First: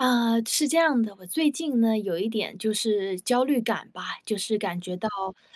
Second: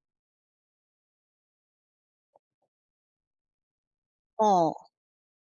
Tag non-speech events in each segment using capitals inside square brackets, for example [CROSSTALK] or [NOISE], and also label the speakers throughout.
Speaker 1: 呃，是这样的，我最近呢，有一点就是焦虑感吧，就是感
Speaker 2: 哦。
Speaker 1: 觉到，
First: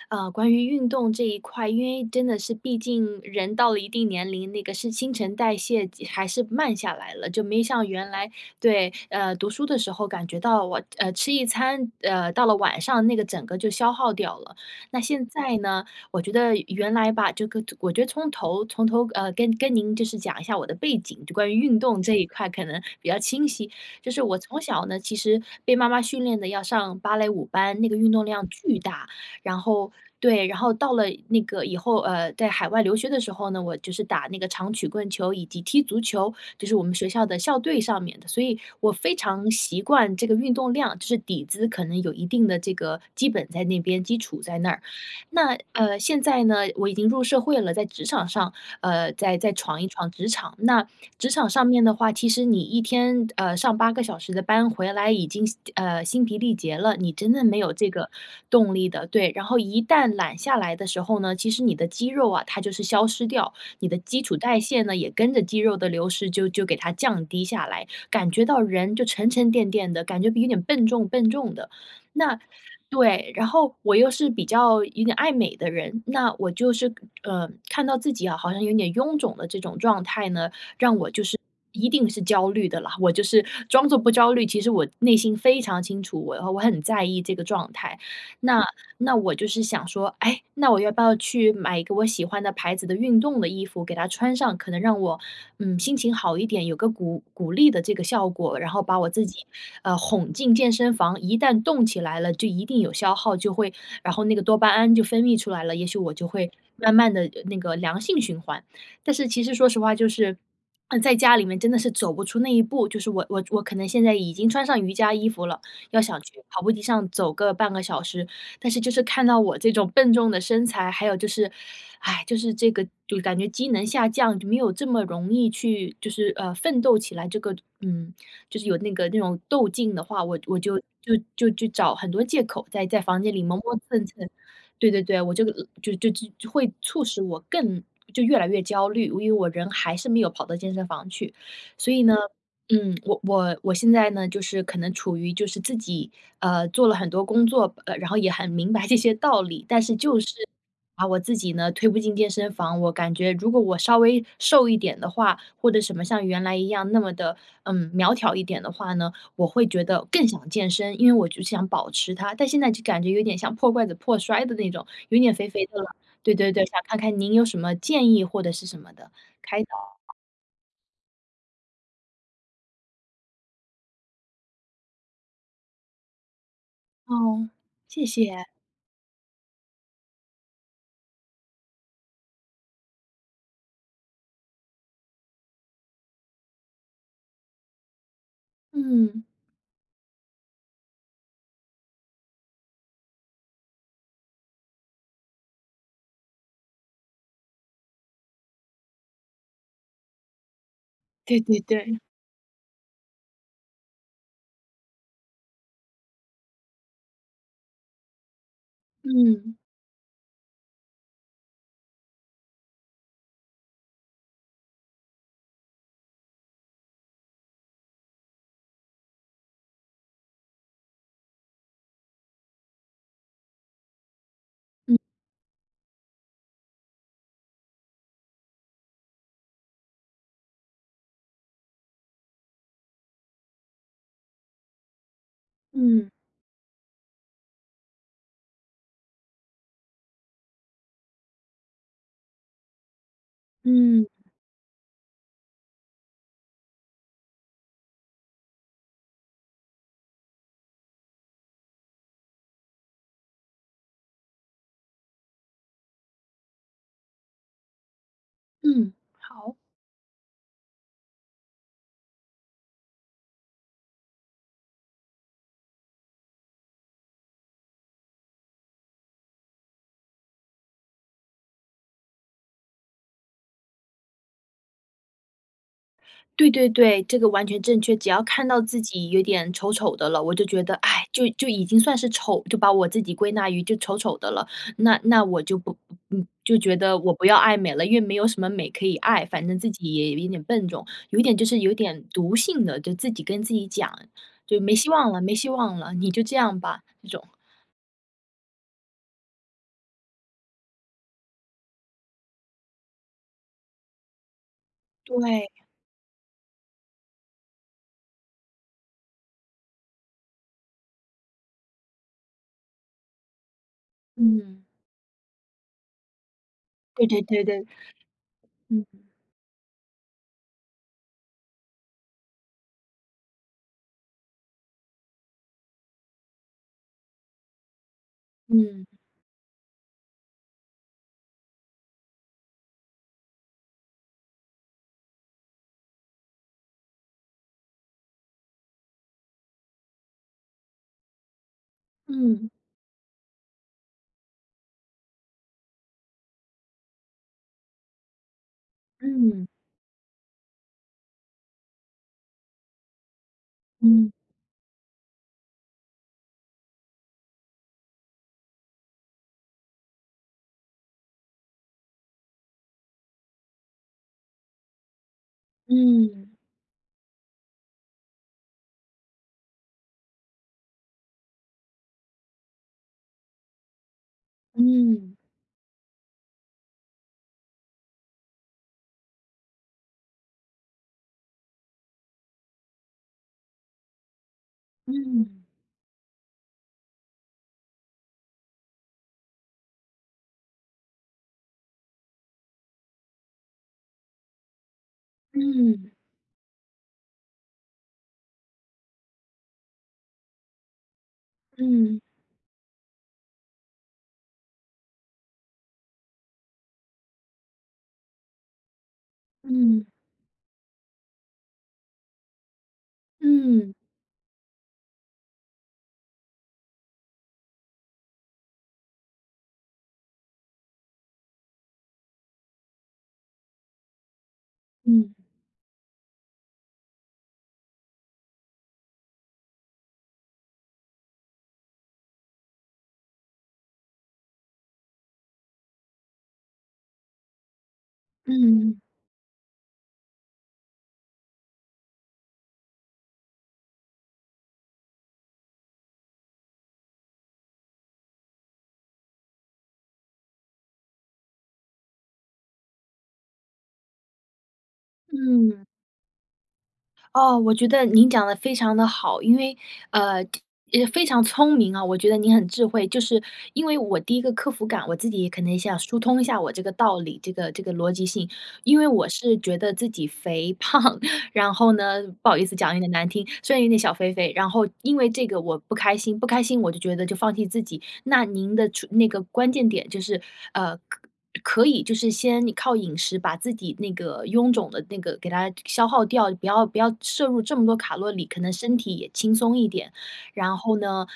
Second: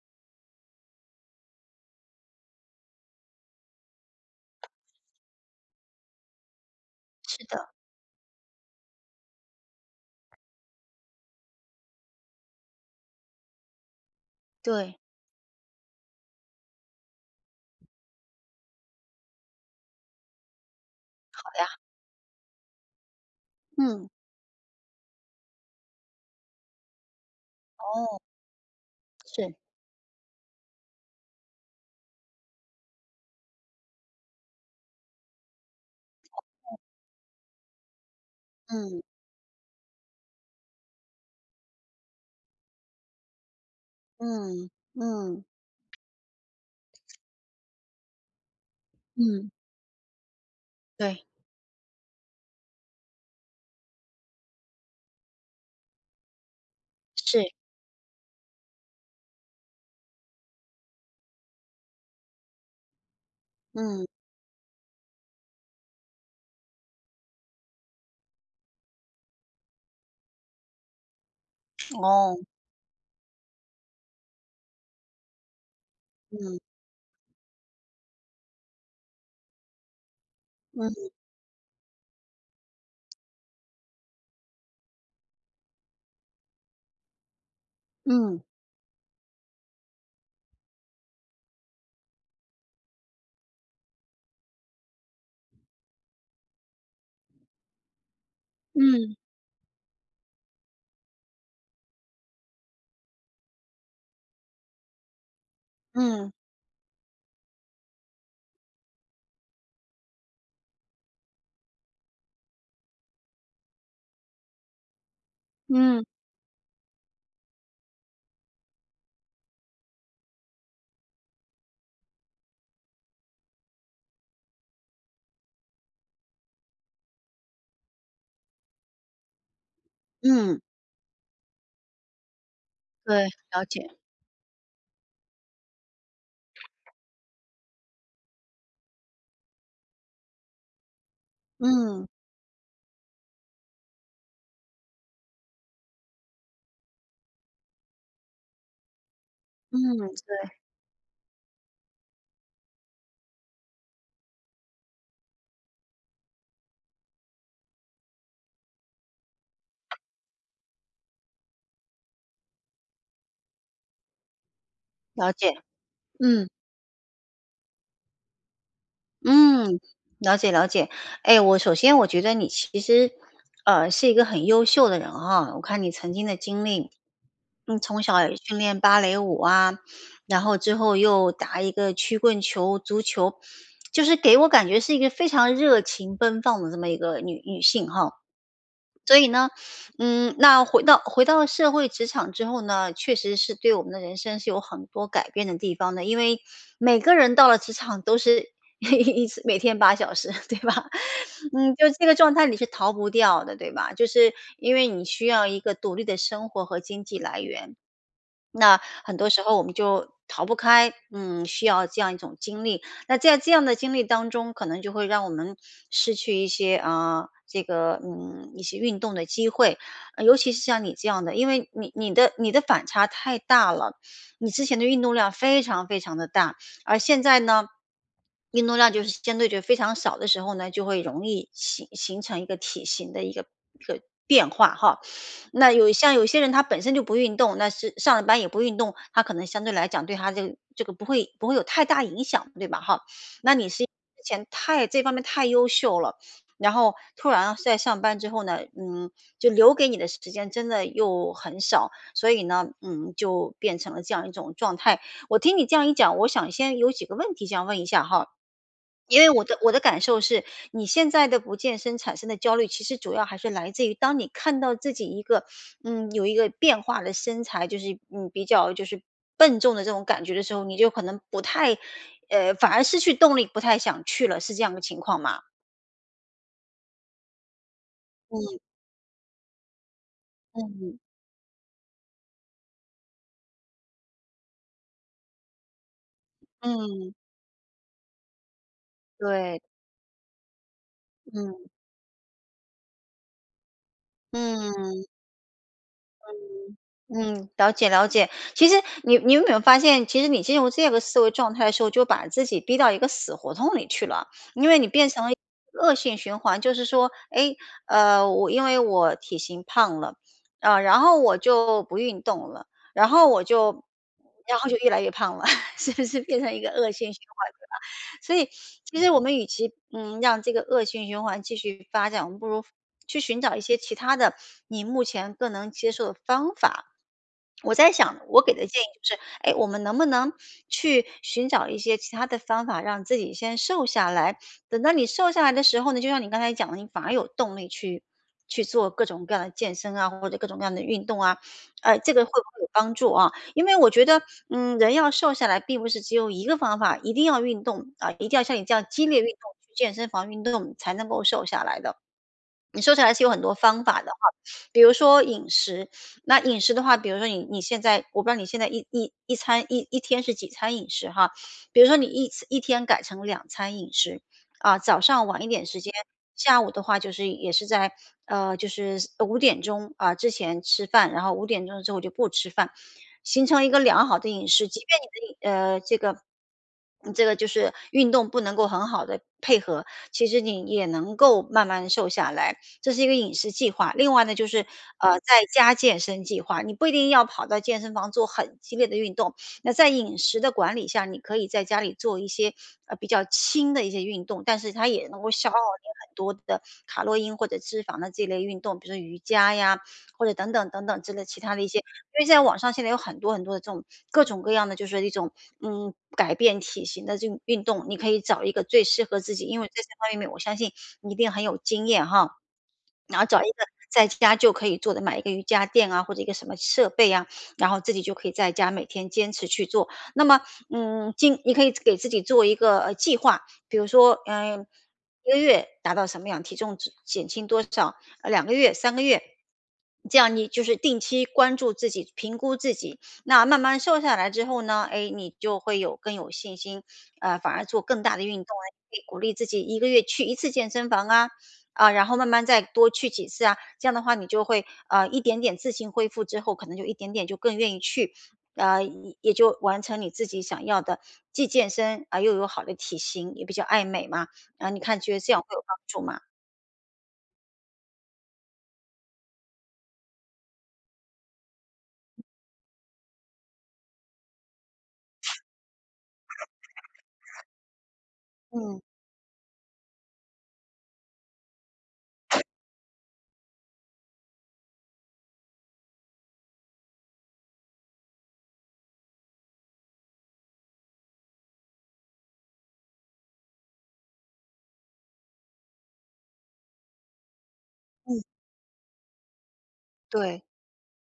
Speaker 1: 呃，关于运动这一块，因为真的是，毕竟人到了一定年龄，那个是新陈代谢即还是慢下来了，
Speaker 2: 是
Speaker 1: 就没
Speaker 2: 的。
Speaker 1: 像原来对，呃，读书的时候感觉到我呃，吃一餐，呃，到了晚上那个整个就消耗掉了。
Speaker 2: 对。
Speaker 1: 那现在呢我觉得原来吧，这个我觉得从头从头，呃，跟跟您就是讲一下我的背景，就
Speaker 2: 好
Speaker 1: 关于
Speaker 2: 呀。
Speaker 1: 运动这一块可能比较清晰。
Speaker 2: 嗯。
Speaker 1: 就是我从小呢，其实被妈妈训练的要上芭蕾舞班，那个运
Speaker 2: 哦。
Speaker 1: 动量巨大。
Speaker 2: 是。
Speaker 1: 然后对，然后到了那个以后，呃，在海外留学的时候呢，我就是打那个长曲棍球以及踢足球，就是我们学校的校队上面的，所以我
Speaker 2: 嗯。
Speaker 1: 非常习惯这个运动量，就是底子可能有一定的这个基本在那边，基础在
Speaker 2: 嗯，
Speaker 1: 那儿。
Speaker 2: 嗯。
Speaker 1: 那，呃，现在呢，我已经入社会了，在职场上，呃，再
Speaker 2: 嗯。
Speaker 1: 再闯一闯职场，那
Speaker 2: 对。
Speaker 1: 职场上面的话，其实你1天，呃，上8个小时的班，回来已经，心呃，心疲力竭了，你真的
Speaker 2: 是。
Speaker 1: 没有这个动力的，对，然后一旦懒下来的时候呢，其实你的肌肉啊，它就是消失掉，你的
Speaker 2: 嗯。
Speaker 1: 基础代谢呢也跟着肌肉的流失，就就给它降低下来，感觉到人就沉沉淀淀的，感觉有点笨重笨重的，
Speaker 2: 哦。
Speaker 1: 那对，然后我又是比较有点爱美的人，那我
Speaker 2: 嗯。
Speaker 1: 就是，呃，看到自己啊，好像有点臃肿的这种状态呢，让
Speaker 2: 嗯。
Speaker 1: 我就是一定是焦虑的啦，我就是装作不焦虑，其实我内心非常清楚，我的话，我很在意这个状态。
Speaker 2: 嗯。
Speaker 1: 那那我就是想说：“诶，那我要不要去买一个我喜欢的牌子的运动的衣服给它穿上，可能让我，嗯，心情好一点，有个鼓鼓励的这个效果，然后把我
Speaker 2: 嗯。
Speaker 1: 自己，呃，哄进健身房，一旦动起来了，就一定有消耗，就会然后那个多巴胺就分泌出来了，也许我就
Speaker 2: 嗯。
Speaker 1: 会慢慢地那个良性循环。”但是其实说实话就是在家里面真的是走不出那一步，就是我我我可能现在已经穿上瑜伽衣服了，要
Speaker 2: 嗯。
Speaker 1: 想去跑步机上走个半个小时，但是就是看到我这种笨重的身材，还有就是 [SIGHS] 就是这个，就感觉机能下降，就没有这么容易去，就是，呃，奋斗起来这个嗯，就是有那个那种斗劲的话，我我
Speaker 2: 嗯。
Speaker 1: 就就就就找很多借口，在在
Speaker 2: 对，
Speaker 1: 房间里磨
Speaker 2: 了
Speaker 1: 磨
Speaker 2: 解。
Speaker 1: 蹭蹭，对对对，我这个就就就会促使我更就越来越焦虑，因为因为我人还是没有跑到健身房去。所以
Speaker 2: 嗯。
Speaker 1: 呢，嗯，我我我现在呢，就是可能处于就是自己，呃，做了很多工作，呃，然后也很明白这些道理，但是
Speaker 2: 嗯，
Speaker 1: 就是
Speaker 2: 对。
Speaker 1: 把我自己呢，推不进健身房，我感觉如果我稍微瘦一点的话，或者什么像原来一样那么的，嗯，苗条一点的话呢，我会觉得更想健身，因为我就想保持它。但现在就感觉有点像破罐子破摔的那种，有
Speaker 2: 了
Speaker 1: 点肥
Speaker 2: 解，
Speaker 1: 肥的了，对
Speaker 2: 嗯。
Speaker 1: 对对，想看看您有什么建议或者是什么的开导。
Speaker 2: 嗯，了解了解。哎，我首先我觉得你其实，呃，是一个很优秀的人啊，我看你曾经的经历，
Speaker 1: 哦，
Speaker 2: 你从
Speaker 1: 谢
Speaker 2: 小也
Speaker 1: 谢。
Speaker 2: 训练芭蕾舞啊，然后之后又打一个曲棍球、足球，就是给我感觉是一个非常热情奔放的这么一个女女性哈。所
Speaker 1: 嗯。
Speaker 2: 以呢，嗯，那回到回到社会职场之后呢，确实是对我们的人生是有很多改变的地方的，因为每个人到了职场都是一次每天8小时，对吧？[CHUCKLES]
Speaker 1: 对对
Speaker 2: 嗯，就
Speaker 1: 对。
Speaker 2: 这个状态，你是逃不掉的，对吧？就是因为你需要一个独立的生活和经济来源。那很多时
Speaker 1: 嗯。
Speaker 2: 候我们就逃不开，嗯，需要这样一种经历。那在这样的经历当中，可能就会让我们失去一些，啊，这个，嗯，一些运动的机会。呃，尤其是像你这样的，因为你你的你的反差太大了，你之前的
Speaker 1: 嗯。
Speaker 2: 运动量非常非常地大，而现在呢，运动量就是相对就非常少的时候呢，就会容易形形成一个体型的一个一个变化哈，那有
Speaker 1: 嗯。
Speaker 2: 像有些人他本身就不运动，那是上上了班也不运动，他可能相对来讲对他这个这个不会不会有太大影响，对吧哈？那你是因
Speaker 1: 嗯。
Speaker 2: 为之前太这方面太优秀了，然后突然在上班之后呢，嗯，就留给你的时间真的又很少，所以呢，嗯，就变成了这样一种状态。我听你这样一讲，我想先有几个问题想问一下哈。
Speaker 1: 嗯，
Speaker 2: 因为我
Speaker 1: 好。
Speaker 2: 的我的感受是，你现在的不健身产生的焦虑，其实主要还是来自于当你看到自己一个嗯，有一个变化的身材，就是，嗯，比较就是笨重的这种感觉的时候，你就可能不太呃，反而失去动力，不太想去了，是这样的情况吗？
Speaker 1: 对对对，这个完全正确。只要看
Speaker 2: 嗯。
Speaker 1: 到自己有点丑丑的了，我就觉得，
Speaker 2: 嗯。
Speaker 1: 哎，就就已经算是丑，就把我自己归纳于就丑丑的了。那那我就不嗯，就觉得
Speaker 2: 嗯。
Speaker 1: 我不要爱美了，因为没有什么美可以爱。反正
Speaker 2: 对。
Speaker 1: 自己也有一点笨重，有一点就是
Speaker 2: 嗯。
Speaker 1: 有点毒性的。就自己跟自己讲，就没希
Speaker 2: 嗯。
Speaker 1: 望了没希望了，你就这样吧，这种。
Speaker 2: 嗯，嗯，了解了解。其实你你有没有发现，其实你进入这个思维状态的时候，就把自己逼到一个死胡同里去了。因为你
Speaker 1: 对。
Speaker 2: 变成了一个恶性循环，就是说，哎，呃，我因为我体型胖了，啊，然后我就不运动了。然后我就然
Speaker 1: 嗯。
Speaker 2: 后就越来越胖了，[LAUGHS] 是不是变成一个恶
Speaker 1: 对
Speaker 2: 性
Speaker 1: 对
Speaker 2: 循
Speaker 1: 对
Speaker 2: 环
Speaker 1: 对。
Speaker 2: 对吧？所以 [SNIFFS]
Speaker 1: 嗯。
Speaker 2: 其实我们与其，嗯，让这个恶性循环继续发展，我们不如，去寻找一些其他的，你目前更能接受的方法。我在想我给的建议
Speaker 1: 嗯。
Speaker 2: 就是，哎，我们能不能去寻找一些其他的方法，让自己先瘦下来。等到你瘦下来的时候呢，就像你刚才讲的，你反而有动力去去做各种各样的健身啊，或者各种各样的运动啊。呃，这个会不
Speaker 1: 嗯。
Speaker 2: 会有帮助啊。因为我觉得，嗯，人要瘦下来，并不是只有一个方法。一定要运动，啊，一定要像你这样激烈运动，
Speaker 1: 嗯。
Speaker 2: 去健身房运动才能够瘦下来的。你瘦起来是有很多方法的
Speaker 1: 嗯。
Speaker 2: 哈，比如说饮食。那饮食的话，比如说你你现在我不知道你现在一一一餐一一天是几餐饮食哈。比如说你一餐1天改成2餐饮食，啊，早上晚一点时间，
Speaker 1: 嗯。
Speaker 2: 下午的话就是也是在，呃，就是5点钟，啊，之前吃饭。然后5点钟之后就不吃饭，形成一个良好的饮食。即便你
Speaker 1: 嗯。
Speaker 2: 的饮呃，这个嗯，这个就是运动不能够很好地配合，其实你也也能够慢慢瘦下来。这是一个饮食计划。另外呢，就是，呃，在
Speaker 1: 嗯。
Speaker 2: 家健身计划。你不一定要跑到健身房做很激烈的运动。那在饮食的管理下，你可以在家里做一些，呃，比较轻的一些运动，但是它也能够消耗你
Speaker 1: 嗯。
Speaker 2: 很多的卡洛因或者脂肪的这类运动。比如说瑜伽呀，或者等等等等之类其他的一些。
Speaker 1: 嗯。
Speaker 2: 因为现在网上现在有很多很多的这种，各种各样的就是说一种，嗯，改变体型的这种运动，你可以找一个最适合自己。因为这
Speaker 1: 嗯。
Speaker 2: 些方面我相信你一定很有经验哈。然后找一个
Speaker 1: 嗯。
Speaker 2: 在家就可以做的，买一个瑜伽垫啊，或者一个什么设备呀，然后自己就可以在家每天坚持去做。那么，嗯，今你可以给自己做一个计划，比如说，呃，
Speaker 1: 嗯。
Speaker 2: 1个月达到什么样，体重值减轻多少，2个月3、个月。这样你就是定期关注自己、评估自己。那慢慢瘦下来之后呢，哎，你就会有更有信心。呃，反而做更大的运动啊，
Speaker 1: 嗯。
Speaker 2: 可以鼓励自己1个月去1次健身房啊。啊，然后慢慢再多去几次啊。这样的话你就会，呃，一点点自行恢复之后可能就一点点就更愿意去。呃，也也就完成你自己想要的，既健身而又有好的体型，也比较爱美嘛。然后你看觉得这样会有
Speaker 1: 嗯。
Speaker 2: 帮助吗？
Speaker 1: 哦，我觉得您讲得非常地好，因为呃，也非常聪明啊，我觉得你很智慧，就是因为我第一个克服感，我自己可能想疏通一下我这个道理，这个这个逻辑性。因
Speaker 2: 嗯。
Speaker 1: 为我是觉得自己肥胖，[CHUCKLES] 然后呢不好意思讲有点难听，虽然有点小肥肥，然后因为这个我不开心，不开心我就觉得就放弃自己。那您的出那个关键点就是，呃，可可以就是先你靠饮食把自己那个臃肿的那个给它消倒掉，不要不要摄入这么多卡路
Speaker 2: 嗯。
Speaker 1: 里，可能身体也轻松一点。
Speaker 2: 对。
Speaker 1: 然后呢，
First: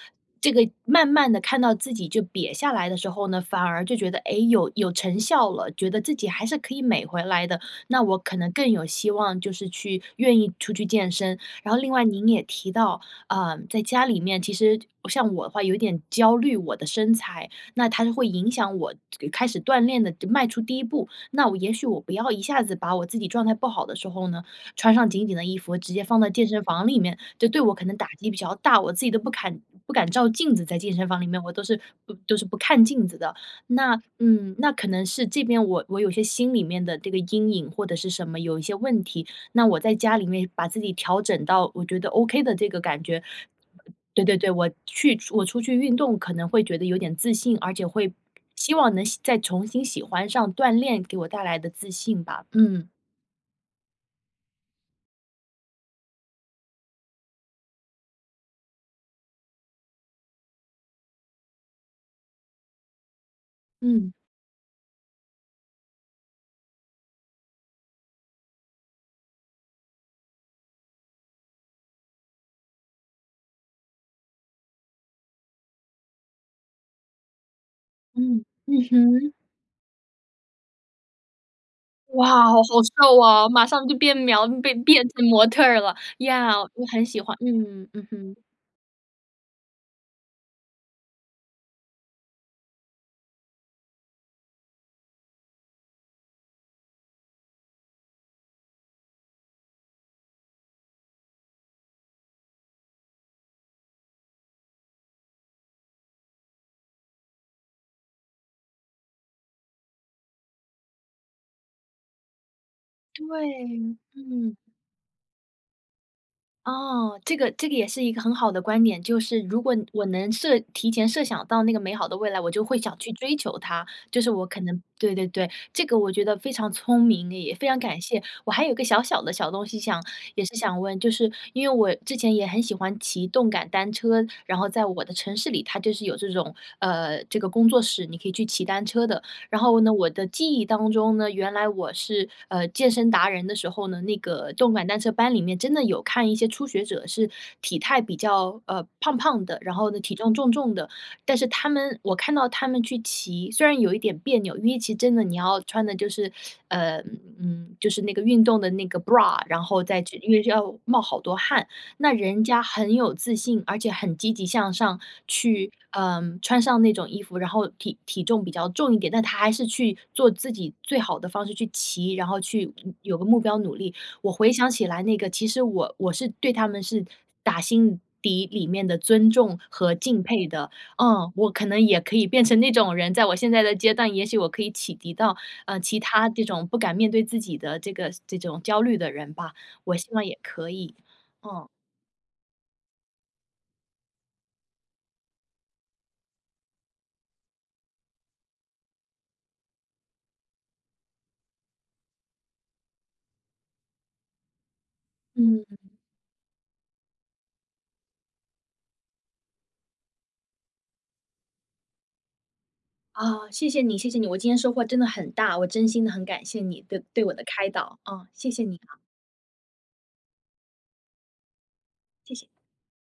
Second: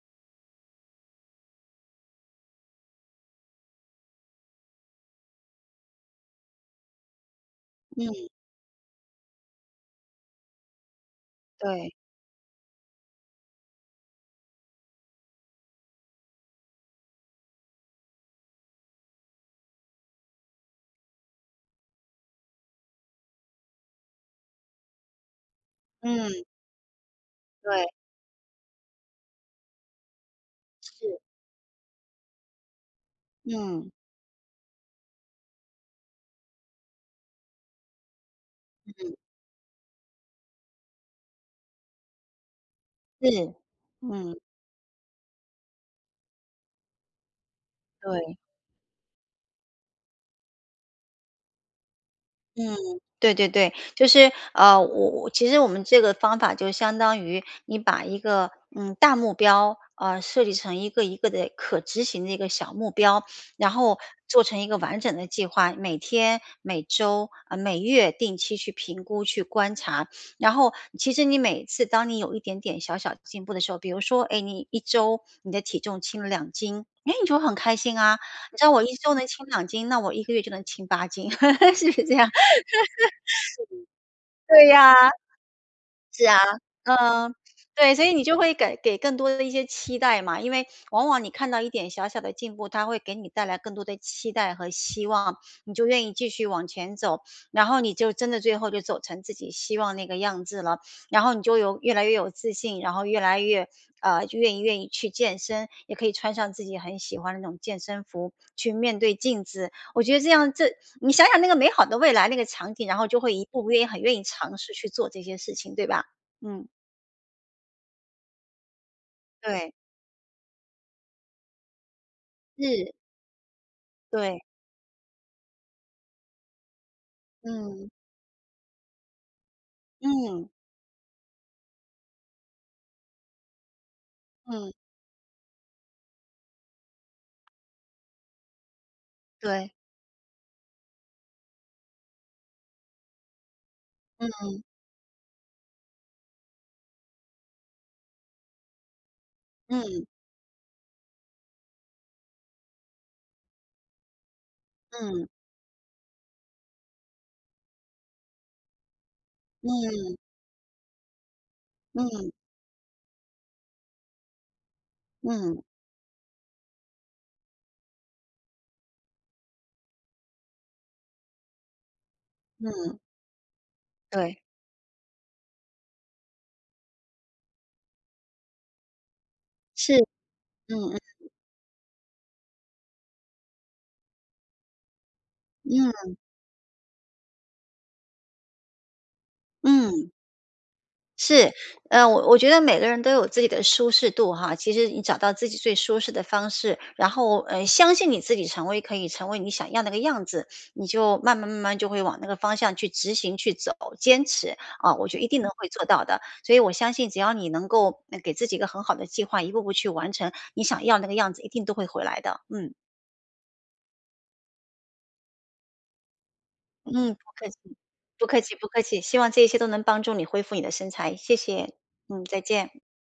Speaker 1: 这个慢慢的看到自己，就瘪下来的时候呢，反而就觉得，诶，有有成效了，觉得自己还是可以美回来的，那我
Speaker 2: 嗯。
Speaker 1: 可能更有希望就是去愿意出去健身。然后另
Speaker 2: 对。
Speaker 1: 外您也提到，呃，在家里面，其实像我的话有一点焦虑我的身材，那它就会影响我开始锻炼的迈出第1步，那我也许我不要一下子把我自己状态不好的时候呢，穿上紧紧的衣服，直接放到
Speaker 2: 嗯。
Speaker 1: 健身房里面，就对我可
Speaker 2: 对。
Speaker 1: 能打击比较大，我自己都不敢不敢照镜子在健身房
Speaker 2: 是。
Speaker 1: 里面，我都是都是不看镜子的。
Speaker 2: 嗯。
Speaker 1: 那嗯，那可能是这边我我有些心里面的这个阴影或者是什么有一些问
Speaker 2: 嗯。
Speaker 1: 题，那我在家里面把自己调整到我觉得 OK 的这个感觉
Speaker 2: 是，
Speaker 1: 对对
Speaker 2: 嗯。
Speaker 1: 对，我去我出去运动可能会觉得有点自信，而且会
Speaker 2: 对。
Speaker 1: 希望能喜再重新喜欢上锻炼给我带来的自信吧，
Speaker 2: 嗯，
Speaker 1: 嗯。
Speaker 2: 对对对。就是，啊，我我其实我们这个方法就相当于你把一个，呃，大目标，呃，设计成一个一个的可执行的一个小目标，然后
Speaker 1: 嗯。
Speaker 2: 做成一个完整的计划，每天、每周，啊，每月定期去评估、去观察。然后其实你每次当你有一点点小小的进步的时候，比如说，哎，你1周你的体重轻了2斤。哎，你就会很开心啊。
Speaker 1: 嗯。
Speaker 2: 你知道我
Speaker 1: 嗯
Speaker 2: 1周能
Speaker 1: 哼。
Speaker 2: 轻2斤，那我1个月就能轻8斤，[LAUGHS] 是不是这
Speaker 1: 哇，
Speaker 2: 样。
Speaker 1: 好好瘦啊，马上就变苗
Speaker 2: [LAUGHS] 对
Speaker 1: 变
Speaker 2: 呀，
Speaker 1: 变成模特儿啦，呀，我
Speaker 2: 是
Speaker 1: 很喜
Speaker 2: 啊，嗯，
Speaker 1: 欢，嗯
Speaker 2: 对，所
Speaker 1: 嗯
Speaker 2: 以你
Speaker 1: 哼。
Speaker 2: 就会给给更多的一些期待嘛。因为往往你看到一点小小的进步，他会给你带来更多的期待和希望，你就愿意继续往前走，然后你就真的最后就走成自己希望那个样子了。然后你就有越来越有自信，然后越来越呃，就愿意愿意去健身，也可以穿上自己很喜欢的那种健身服去面对镜子。我觉得这样这你想想那个美好的未来，那个场景，然后就会一步步愿意
Speaker 1: 对，
Speaker 2: 很愿意
Speaker 1: 嗯。
Speaker 2: 尝试去做这些事情，对吧。嗯。
Speaker 1: 噢，这个这个也是一个很好的观点，就是如
Speaker 2: 对。
Speaker 1: 果我能设提前设想到那个美好的未来，我就会
Speaker 2: 是。
Speaker 1: 想去追求它，就是
Speaker 2: 对。
Speaker 1: 我可能对对对，这个我觉得非常聪明，也非常
Speaker 2: 嗯。
Speaker 1: 感谢，我还有一个小小的小东西想也
Speaker 2: 嗯。
Speaker 1: 是想问。就是因为我之前也很喜欢骑动感单车，然后
Speaker 2: 嗯。
Speaker 1: 在我的城市里，它就是有这种，呃，这个工作室，你可以去骑单车的。然
Speaker 2: 对。
Speaker 1: 后呢，我的记忆当中呢，原来我是，呃，健身达人的时候呢，那个
Speaker 2: 嗯。
Speaker 1: 动感单车班里面真的有看一些初学者是体态比较，呃，胖胖的，然后呢
Speaker 2: 嗯。
Speaker 1: 体重，重重的。但是他们我看到他们去骑，虽然有一点别扭，因为其实真的
Speaker 2: 嗯。
Speaker 1: 你要穿的就是呃，嗯，就是那个运动的那个 bra，然后再
Speaker 2: 嗯。
Speaker 1: 去因为要冒好多汗。那
Speaker 2: 嗯。
Speaker 1: 人家很有自信，而且很积极向上
Speaker 2: 嗯。
Speaker 1: 去，呃，穿上那种衣服，然后体体重比较重一点，但她还是去做自己最好的方式去骑，然后去，嗯，
Speaker 2: 嗯。
Speaker 1: 有个目标努力。我
Speaker 2: 对。
Speaker 1: 回想起来那个，其实我我是对她们是打心底里面的尊重
Speaker 2: 是，
Speaker 1: 和敬佩的，
Speaker 2: 嗯嗯。
Speaker 1: 嗯，我可能也可以变成那种人，在我现在的阶段，也许我可以启迪到，呃，其
Speaker 2: 嗯。
Speaker 1: 他这种不敢面对自己的这个这种焦虑的人吧，我希
Speaker 2: 嗯。
Speaker 1: 望也可以，
Speaker 2: 是，
Speaker 1: 嗯。
Speaker 2: 呃，我我觉得每个人都有自己的舒适度哈，其实你找到自己最舒适的方式，然后，呃，相信你自己成为可以成为你想要那个样子，你就慢慢慢慢就会往那个方向去执行，去走，坚持，啊，我就一定能
Speaker 1: 嗯。
Speaker 2: 会做到的！所以我相信只要你能够，呃，给自己一个很好的计划，一步步去完成，你想要那个样子一定都会回来的。嗯。
Speaker 1: 啊，谢谢你，谢谢你。我今天收获真的很大，我真心的很感谢你对
Speaker 2: 嗯，
Speaker 1: 对
Speaker 2: 不
Speaker 1: 我的
Speaker 2: 客气，
Speaker 1: 开导，
Speaker 2: 不
Speaker 1: 啊，
Speaker 2: 客
Speaker 1: 谢
Speaker 2: 气
Speaker 1: 谢
Speaker 2: 不
Speaker 1: 你
Speaker 2: 客
Speaker 1: 啊。
Speaker 2: 气，希望这些都能帮助你恢复你的身材，谢谢，嗯，
Speaker 1: 谢
Speaker 2: 再
Speaker 1: 谢。
Speaker 2: 见。